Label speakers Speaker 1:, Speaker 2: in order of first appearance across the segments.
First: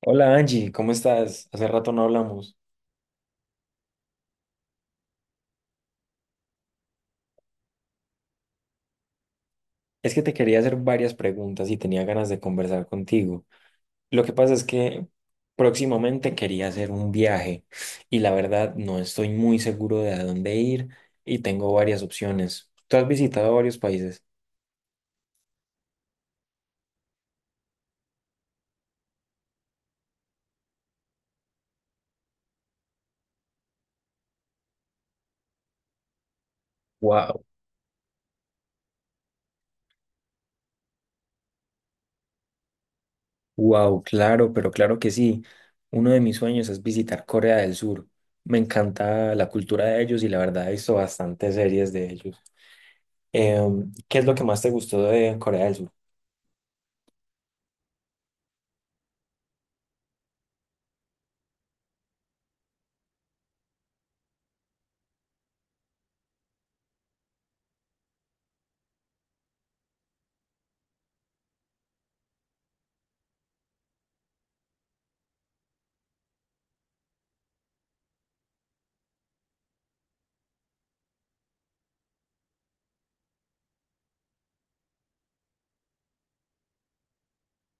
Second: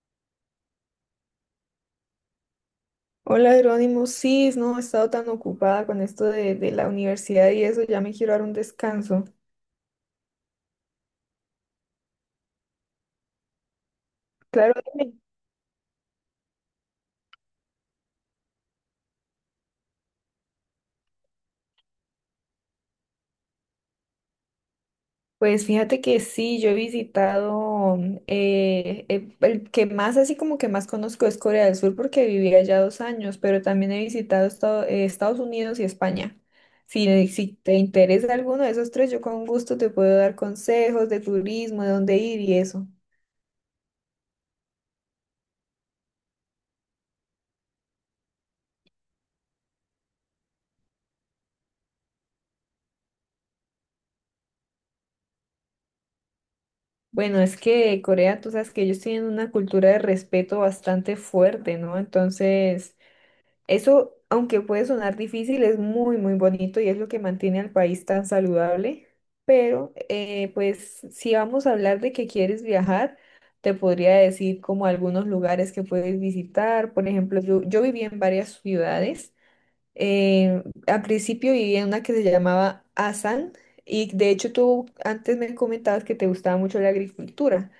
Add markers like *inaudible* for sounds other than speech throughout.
Speaker 1: Hola Angie, ¿cómo estás? Hace rato no hablamos.
Speaker 2: Hola Jerónimo, sí, no, he estado tan ocupada con esto de la universidad y eso, ya me quiero dar un descanso.
Speaker 1: Es que te quería hacer varias preguntas y tenía ganas de conversar contigo. Lo que pasa es
Speaker 2: Claro,
Speaker 1: que
Speaker 2: dime.
Speaker 1: próximamente quería hacer un viaje y la verdad no estoy muy seguro de a dónde ir y tengo varias opciones. ¿Tú has visitado varios países?
Speaker 2: Pues fíjate que sí, yo he visitado, el que más así como que más conozco es Corea del Sur porque viví allá dos años, pero también he visitado Estados Unidos y España. Si,
Speaker 1: Wow,
Speaker 2: si te interesa alguno de esos tres, yo con gusto te puedo dar consejos de turismo, de dónde ir y eso.
Speaker 1: wow, claro, pero claro que sí. Uno de mis sueños es visitar Corea del Sur. Me encanta la cultura de ellos y la verdad he visto bastantes series de ellos. ¿Qué es lo que más te gustó de Corea del Sur?
Speaker 2: Bueno, es que Corea, tú sabes que ellos tienen una cultura de respeto bastante fuerte, ¿no? Entonces, eso, aunque puede sonar difícil, es muy, muy bonito y es lo que mantiene al país tan saludable. Pero, si vamos a hablar de que quieres viajar, te podría decir como algunos lugares que puedes visitar. Por ejemplo, yo viví en varias ciudades. Al principio viví en una que se llamaba Asan, y de hecho tú antes me comentabas que te gustaba mucho la agricultura.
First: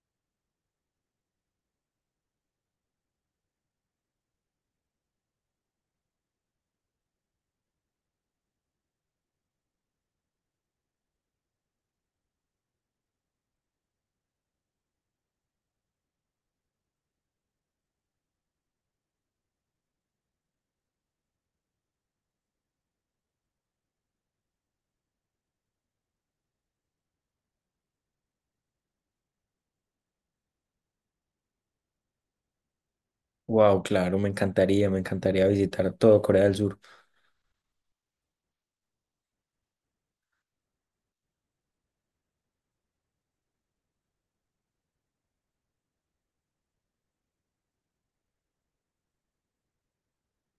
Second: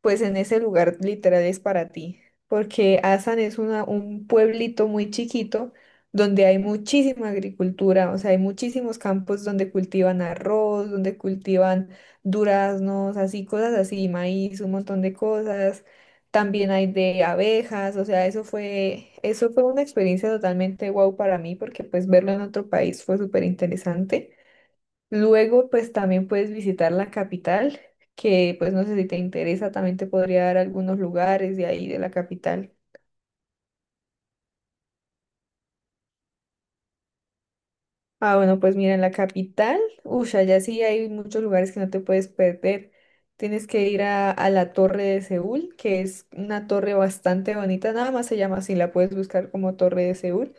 Speaker 2: Pues en ese lugar literal es para ti, porque Asan es un pueblito muy chiquito donde hay muchísima agricultura, o sea, hay muchísimos campos donde cultivan arroz, donde cultivan duraznos, así cosas así, maíz, un montón de cosas. También hay de abejas, o sea, eso fue una experiencia totalmente guau para mí, porque pues verlo en otro país fue súper interesante. Luego, pues también puedes visitar la capital, que pues no sé si te interesa, también te podría dar algunos lugares de ahí, de la capital.
Speaker 1: Wow, claro, me encantaría visitar todo Corea del Sur.
Speaker 2: Ah, bueno, pues mira, en la capital, uy, allá sí hay muchos lugares que no te puedes perder. Tienes que ir a la Torre de Seúl, que es una torre bastante bonita, nada más se llama así, la puedes buscar como Torre de Seúl,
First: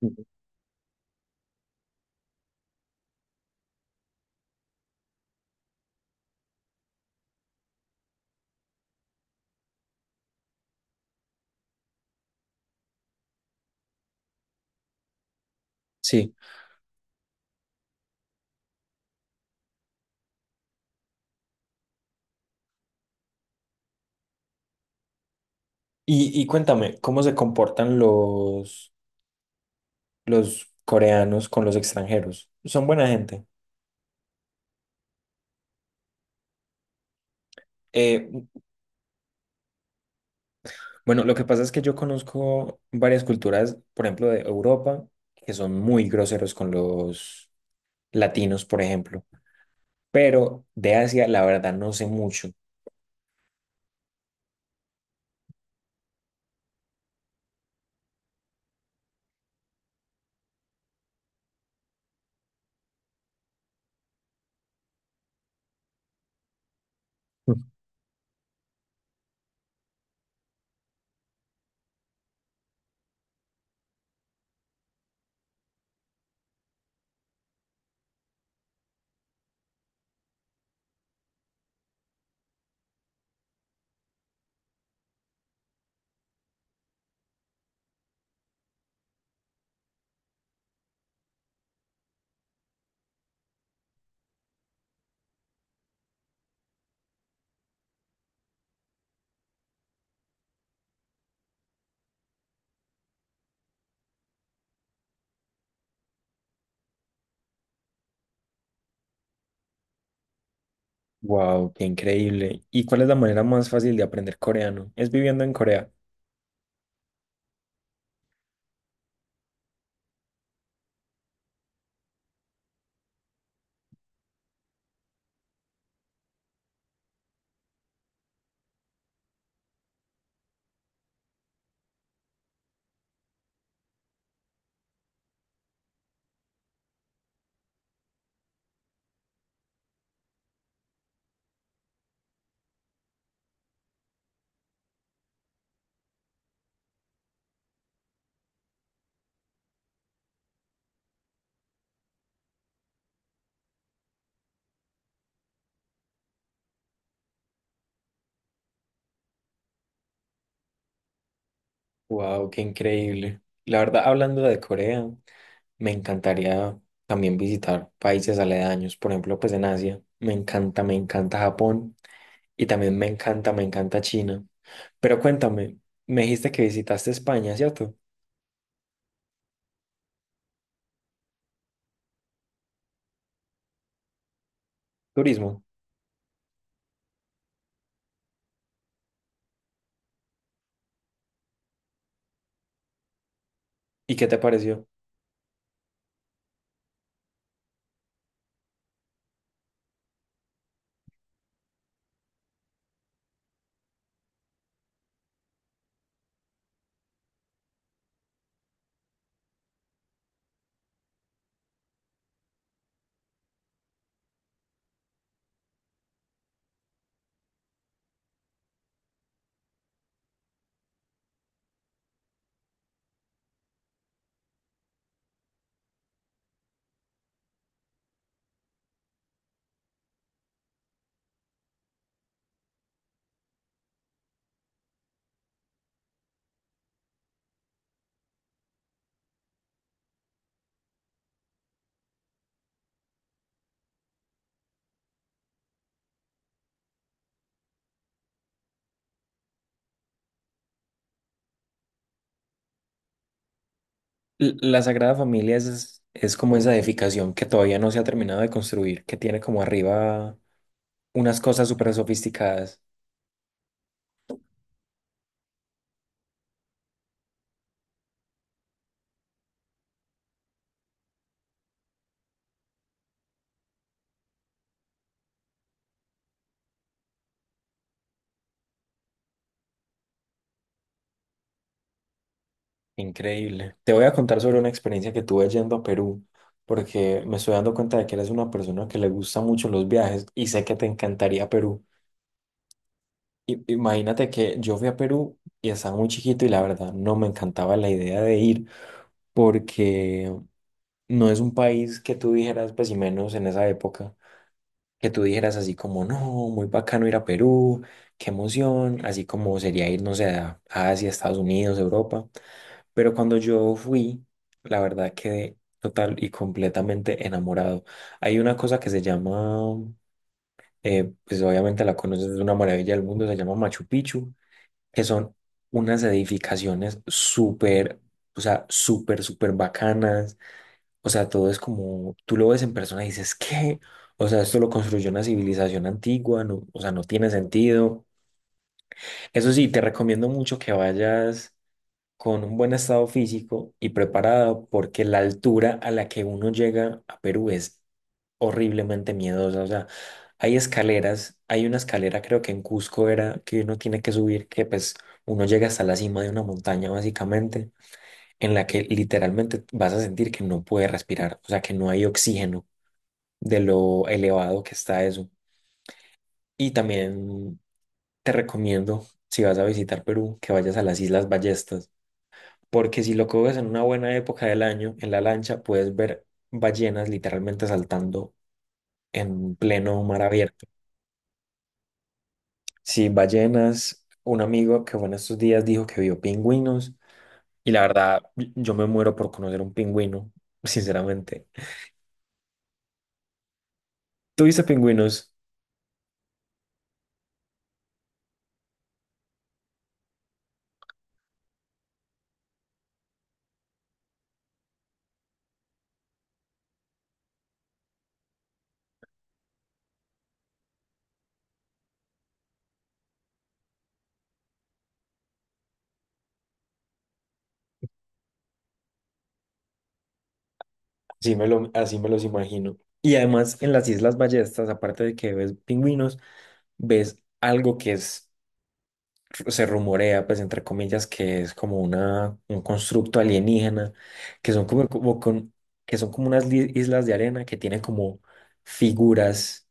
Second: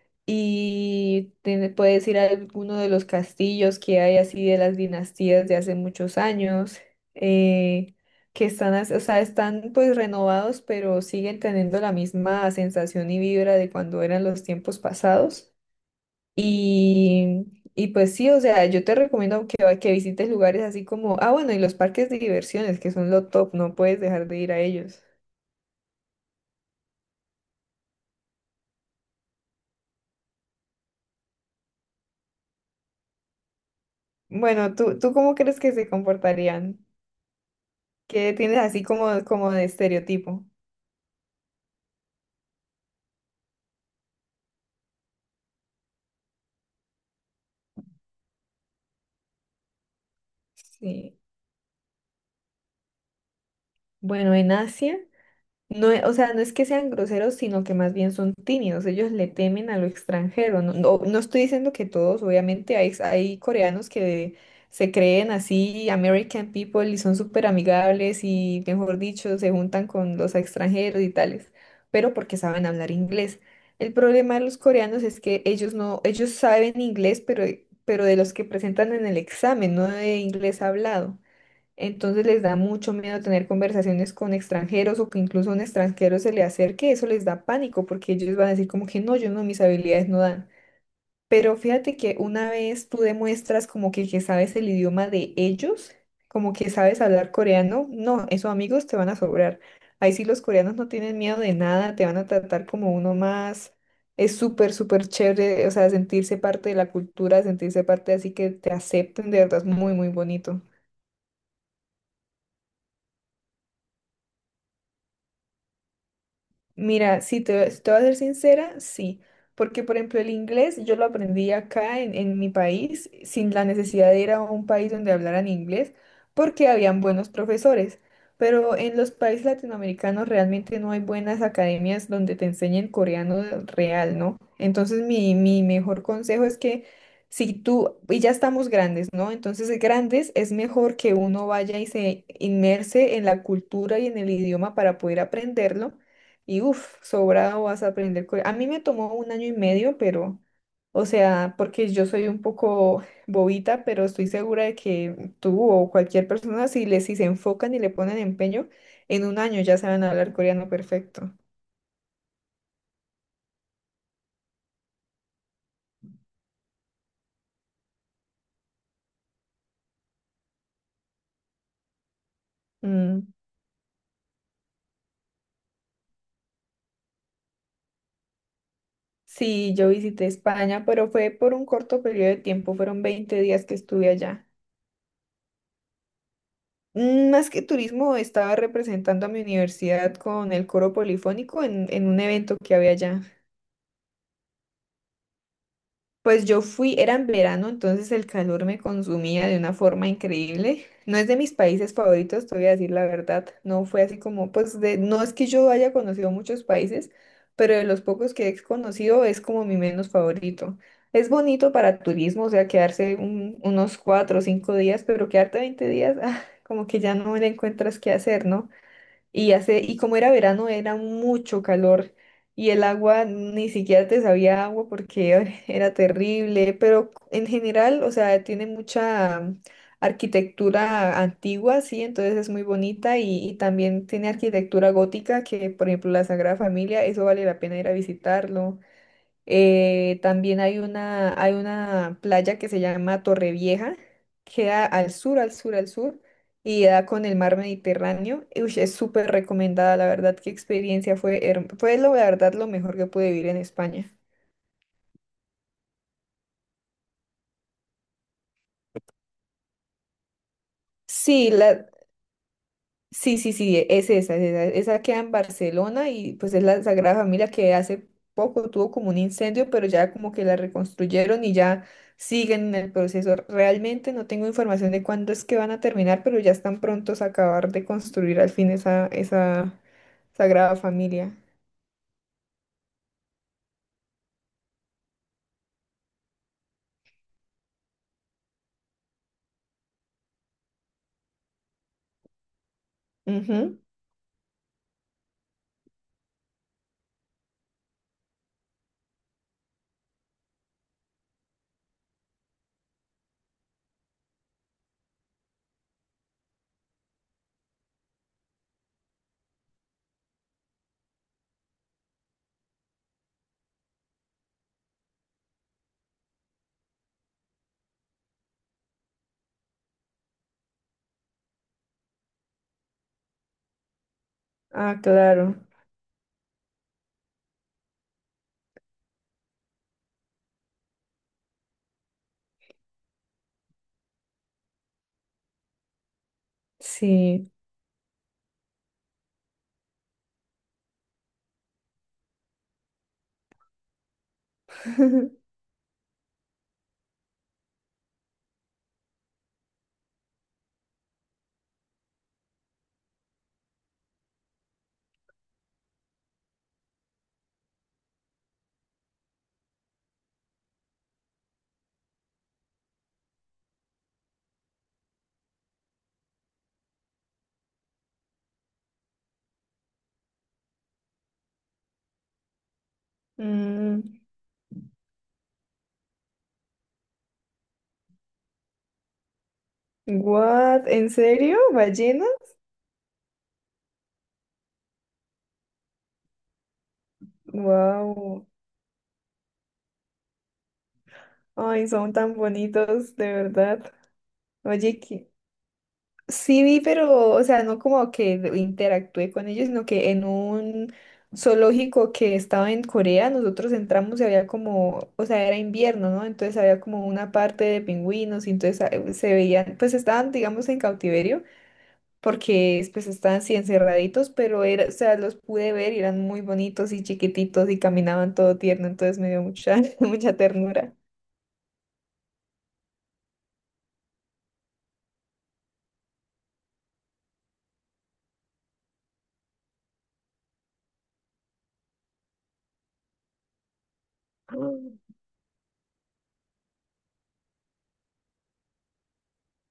Speaker 1: Ujú.
Speaker 2: y te puedes ir a alguno de los castillos que hay así de las dinastías de hace muchos años, eh, que están, o sea, están pues renovados, pero siguen teniendo la misma sensación y vibra de cuando eran los tiempos pasados.
Speaker 1: Sí.
Speaker 2: Y, y pues sí, o sea, yo te recomiendo que, que visites lugares así como, ah, bueno, y los parques de diversiones, que son lo top, no puedes dejar de ir a ellos.
Speaker 1: Y cuéntame, ¿cómo se comportan los coreanos con los extranjeros? ¿Son buena gente?
Speaker 2: Bueno, ¿ tú cómo crees que se comportarían?
Speaker 1: Eh,
Speaker 2: ¿Qué tienes así como, como de estereotipo?
Speaker 1: bueno, lo que pasa es que yo conozco varias culturas, por ejemplo, de Europa, que son muy groseros con los latinos, por ejemplo. Pero de
Speaker 2: Sí.
Speaker 1: Asia, la verdad, no sé mucho.
Speaker 2: Bueno, en Asia, no, o sea, no es que sean groseros, sino que más bien son tímidos. Ellos le temen a lo extranjero. No, no, no estoy diciendo que todos, obviamente, hay coreanos que se creen así, American people, y son súper amigables y, mejor dicho, se juntan con los extranjeros y tales, pero porque saben hablar inglés. El problema de los coreanos es que ellos no, ellos saben inglés, pero de los que presentan en el examen, no de inglés hablado. Entonces les da mucho miedo tener conversaciones con extranjeros o que incluso un extranjero se le acerque, eso les da pánico porque ellos van a decir como que no, yo no, mis habilidades no dan. Pero fíjate que una vez tú demuestras como que sabes el idioma de ellos, como que sabes hablar coreano, no, esos amigos te van a sobrar. Ahí sí los coreanos no tienen miedo de nada, te van a tratar como uno más. Es súper, súper chévere, o sea, sentirse parte de la cultura, sentirse parte así que te acepten, de verdad es muy, muy bonito.
Speaker 1: Wow, qué increíble. ¿Y cuál es la manera más fácil de aprender coreano? Es viviendo en Corea.
Speaker 2: Mira, si te voy a ser sincera, sí. Porque, por ejemplo, el inglés yo lo aprendí acá en mi país sin la necesidad de ir a un país donde hablaran inglés porque habían buenos profesores. Pero en los países latinoamericanos realmente no hay buenas academias donde te enseñen coreano real, ¿no? Entonces, mi mejor consejo es que si tú, y ya estamos grandes, ¿no? Entonces, grandes es mejor que uno vaya y se inmerse en la cultura y en el idioma para poder aprenderlo y uff, sobrado vas a aprender. A mí me tomó un año y medio, pero, o sea, porque yo soy un poco *laughs* bobita, pero estoy segura de que tú o cualquier persona, si se enfocan y le ponen empeño, en un año ya saben hablar coreano perfecto.
Speaker 1: Wow, qué increíble. La verdad, hablando de Corea, me encantaría también visitar países aledaños, por ejemplo, pues en Asia. Me encanta Japón y también
Speaker 2: Mm.
Speaker 1: me encanta China. Pero cuéntame, me dijiste que visitaste España, ¿cierto?
Speaker 2: Sí, yo visité España, pero fue por un corto periodo de tiempo, fueron 20 días que estuve allá.
Speaker 1: Turismo.
Speaker 2: Mm, más que turismo, estaba representando a mi universidad con el coro polifónico en un evento que había allá.
Speaker 1: ¿Y qué te pareció?
Speaker 2: Pues yo fui, era en verano, entonces el calor me consumía de una forma increíble. No es de mis países favoritos, te voy a decir la verdad. No fue así como, pues de, no es que yo haya conocido muchos países, pero de los pocos que he conocido es como mi menos favorito. Es bonito para turismo, o sea, quedarse unos 4 o 5 días, pero quedarte 20 días, *laughs* ah, como que ya no le encuentras qué hacer, ¿no? Y hace, y como era verano, era mucho calor y el agua ni siquiera te sabía a agua porque *laughs* ay, era terrible, pero en general, o sea, tiene mucha arquitectura antigua, sí, entonces es muy bonita y también tiene arquitectura gótica que, por ejemplo, la Sagrada Familia, eso vale la pena ir a visitarlo. También hay una playa que se llama Torrevieja, queda al sur, al sur, y da con el mar Mediterráneo. Y, ush, es súper recomendada, la verdad, qué experiencia fue, la verdad lo mejor que pude vivir en España.
Speaker 1: La Sagrada Familia es como esa edificación que todavía no se ha terminado de construir, que tiene como arriba unas
Speaker 2: Sí,
Speaker 1: cosas
Speaker 2: la.
Speaker 1: súper sofisticadas.
Speaker 2: Sí, sí, sí, es esa, esa queda en Barcelona y pues es la Sagrada Familia que hace poco tuvo como un incendio, pero ya como que la reconstruyeron y ya siguen en el proceso. Realmente no tengo información de cuándo es que van a terminar, pero ya están prontos a acabar de construir al fin esa Sagrada Familia.
Speaker 1: Increíble. Te voy a contar sobre una experiencia que tuve yendo a Perú, porque me estoy dando cuenta de que eres una persona que le gusta mucho los viajes y sé que te encantaría Perú.
Speaker 2: Ujú.
Speaker 1: Imagínate que yo fui a Perú y estaba muy chiquito y la verdad no me encantaba la idea de ir, porque no es un país que tú dijeras, pues y menos en esa época, que tú dijeras así como, no, muy bacano ir a Perú, qué emoción, así como sería ir, no sé, a Asia, Estados Unidos, Europa. Pero cuando yo fui, la verdad quedé total y completamente enamorado. Hay una cosa que se llama, pues obviamente la conoces, es una maravilla del mundo, se llama Machu Picchu,
Speaker 2: Ah,
Speaker 1: que son
Speaker 2: claro,
Speaker 1: unas edificaciones súper, o sea, súper, súper bacanas. O sea, todo es como, tú lo ves en persona y dices, ¿qué? O sea, esto lo construyó una civilización antigua, o sea, no tiene
Speaker 2: sí.
Speaker 1: sentido. Eso sí, te recomiendo mucho que vayas con un buen estado físico y preparado, porque la
Speaker 2: *laughs*
Speaker 1: altura a la que uno llega a Perú es horriblemente miedosa. O sea, hay escaleras, hay una escalera creo que en Cusco era que uno tiene que subir, que pues uno llega hasta la cima de una montaña básicamente, en la que literalmente vas a sentir que no puedes respirar, o sea, que no hay oxígeno de lo elevado que está eso. Y también te recomiendo, si vas a visitar Perú, que vayas a las Islas Ballestas, porque si lo coges en una
Speaker 2: Mm,
Speaker 1: buena época del año, en la lancha, puedes ver ballenas literalmente saltando en pleno mar abierto.
Speaker 2: What? ¿En serio? ¿Ballena?
Speaker 1: Sí, ballenas, un amigo que fue en estos días dijo que vio pingüinos y la verdad,
Speaker 2: Wow.
Speaker 1: yo me muero por conocer un pingüino, *laughs* sinceramente.
Speaker 2: Ay, son tan bonitos, de verdad.
Speaker 1: ¿Tuviste
Speaker 2: Oye, que
Speaker 1: pingüinos?
Speaker 2: sí vi, pero, o sea, no como que interactué con ellos, sino que en un zoológico que estaba en Corea, nosotros entramos y había como, o sea, era invierno, ¿no? Entonces había como una parte de pingüinos y entonces se veían, pues estaban, digamos, en cautiverio, porque pues estaban así encerraditos, pero era, o sea, los pude ver y eran muy bonitos y chiquititos y caminaban todo tierno, entonces me dio mucha, *laughs* mucha ternura.
Speaker 1: Así me lo, así me los imagino. Y además en las Islas Ballestas, aparte de que ves pingüinos, ves algo que es, se rumorea, pues entre comillas, que es como una, un constructo alienígena, que son como,
Speaker 2: *gasps*
Speaker 1: como con, que son como unas islas de arena que tienen como figuras,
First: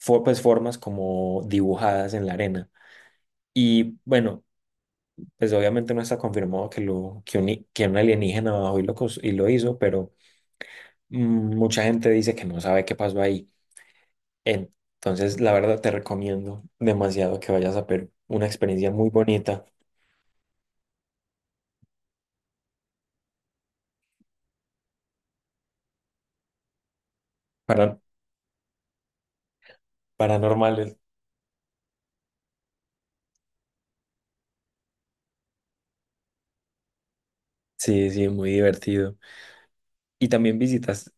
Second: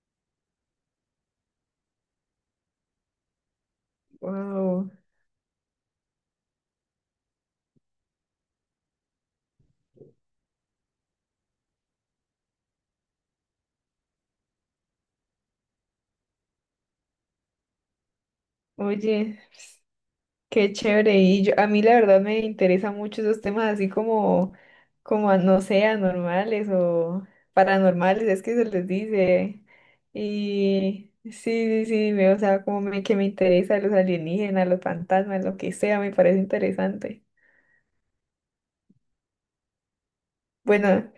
Speaker 1: pues formas como dibujadas en la arena. Y bueno,
Speaker 2: Wow.
Speaker 1: pues obviamente no está confirmado que, lo, que un alienígena bajó y lo, y lo hizo, pero mm, mucha gente dice que no sabe qué pasó ahí. Entonces, la verdad te recomiendo demasiado que vayas a ver una experiencia muy
Speaker 2: Oye.
Speaker 1: bonita
Speaker 2: Qué chévere. A mí la verdad me interesa mucho esos temas así como, no sé, anormales o
Speaker 1: para,
Speaker 2: paranormales, es que se les dice.
Speaker 1: paranormal.
Speaker 2: Y sí, sí, sí, o sea, que me interesa los alienígenas, los fantasmas, lo que sea, me parece interesante.
Speaker 1: Sí, sí, muy divertido. Y también visitas,
Speaker 2: Bueno,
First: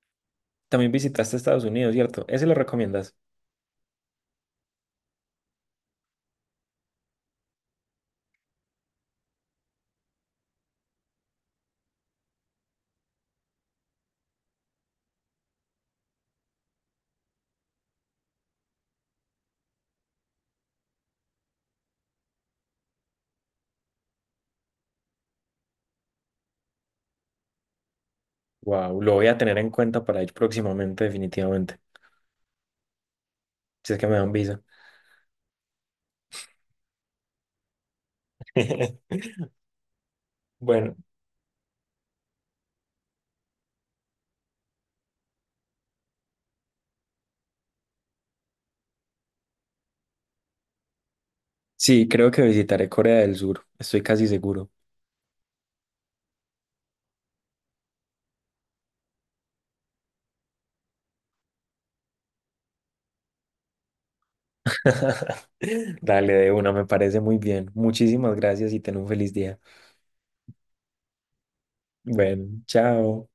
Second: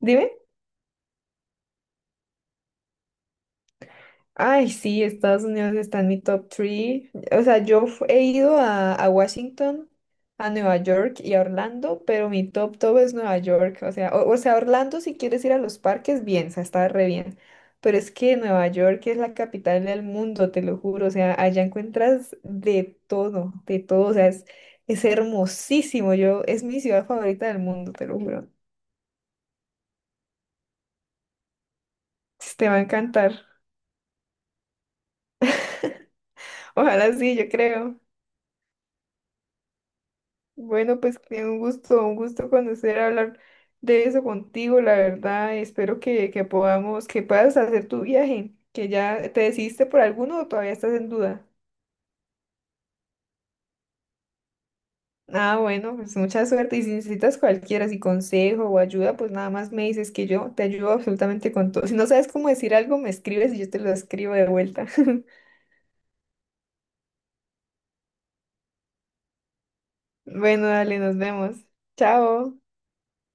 Speaker 2: dime.
Speaker 1: también visitaste Estados Unidos, ¿cierto? ¿Ese lo recomiendas?
Speaker 2: Ay, sí, Estados Unidos está en mi top 3. O sea, he ido a Washington, a Nueva York y a Orlando, pero mi top top es Nueva York. O sea, o sea, Orlando si quieres ir a los parques, bien, o sea, está re bien. Pero es que Nueva York es la capital del mundo, te lo juro. O sea, allá encuentras de todo, de todo. O sea, es hermosísimo. Yo, es mi ciudad favorita del mundo, te lo juro.
Speaker 1: Wow, lo voy a tener en cuenta para ir próximamente, definitivamente.
Speaker 2: Te va a encantar.
Speaker 1: Si es que me dan visa.
Speaker 2: Ojalá sí, yo creo.
Speaker 1: *laughs* Bueno,
Speaker 2: Bueno, pues que un gusto conocer, hablar de eso contigo, la verdad. Espero que podamos, que puedas hacer tu viaje, que ya te decidiste por alguno o todavía estás en duda.
Speaker 1: sí, creo que visitaré Corea del Sur, estoy casi seguro.
Speaker 2: Ah, bueno, pues mucha suerte y si necesitas cualquiera, si consejo o ayuda, pues nada más me dices que yo te ayudo absolutamente con todo. Si no sabes cómo decir algo, me escribes y yo te lo escribo de vuelta. *laughs*
Speaker 1: *laughs* Dale de una, me parece muy bien. Muchísimas gracias y ten un feliz día.
Speaker 2: Bueno, dale, nos vemos.
Speaker 1: Bueno,
Speaker 2: Chao.
Speaker 1: chao.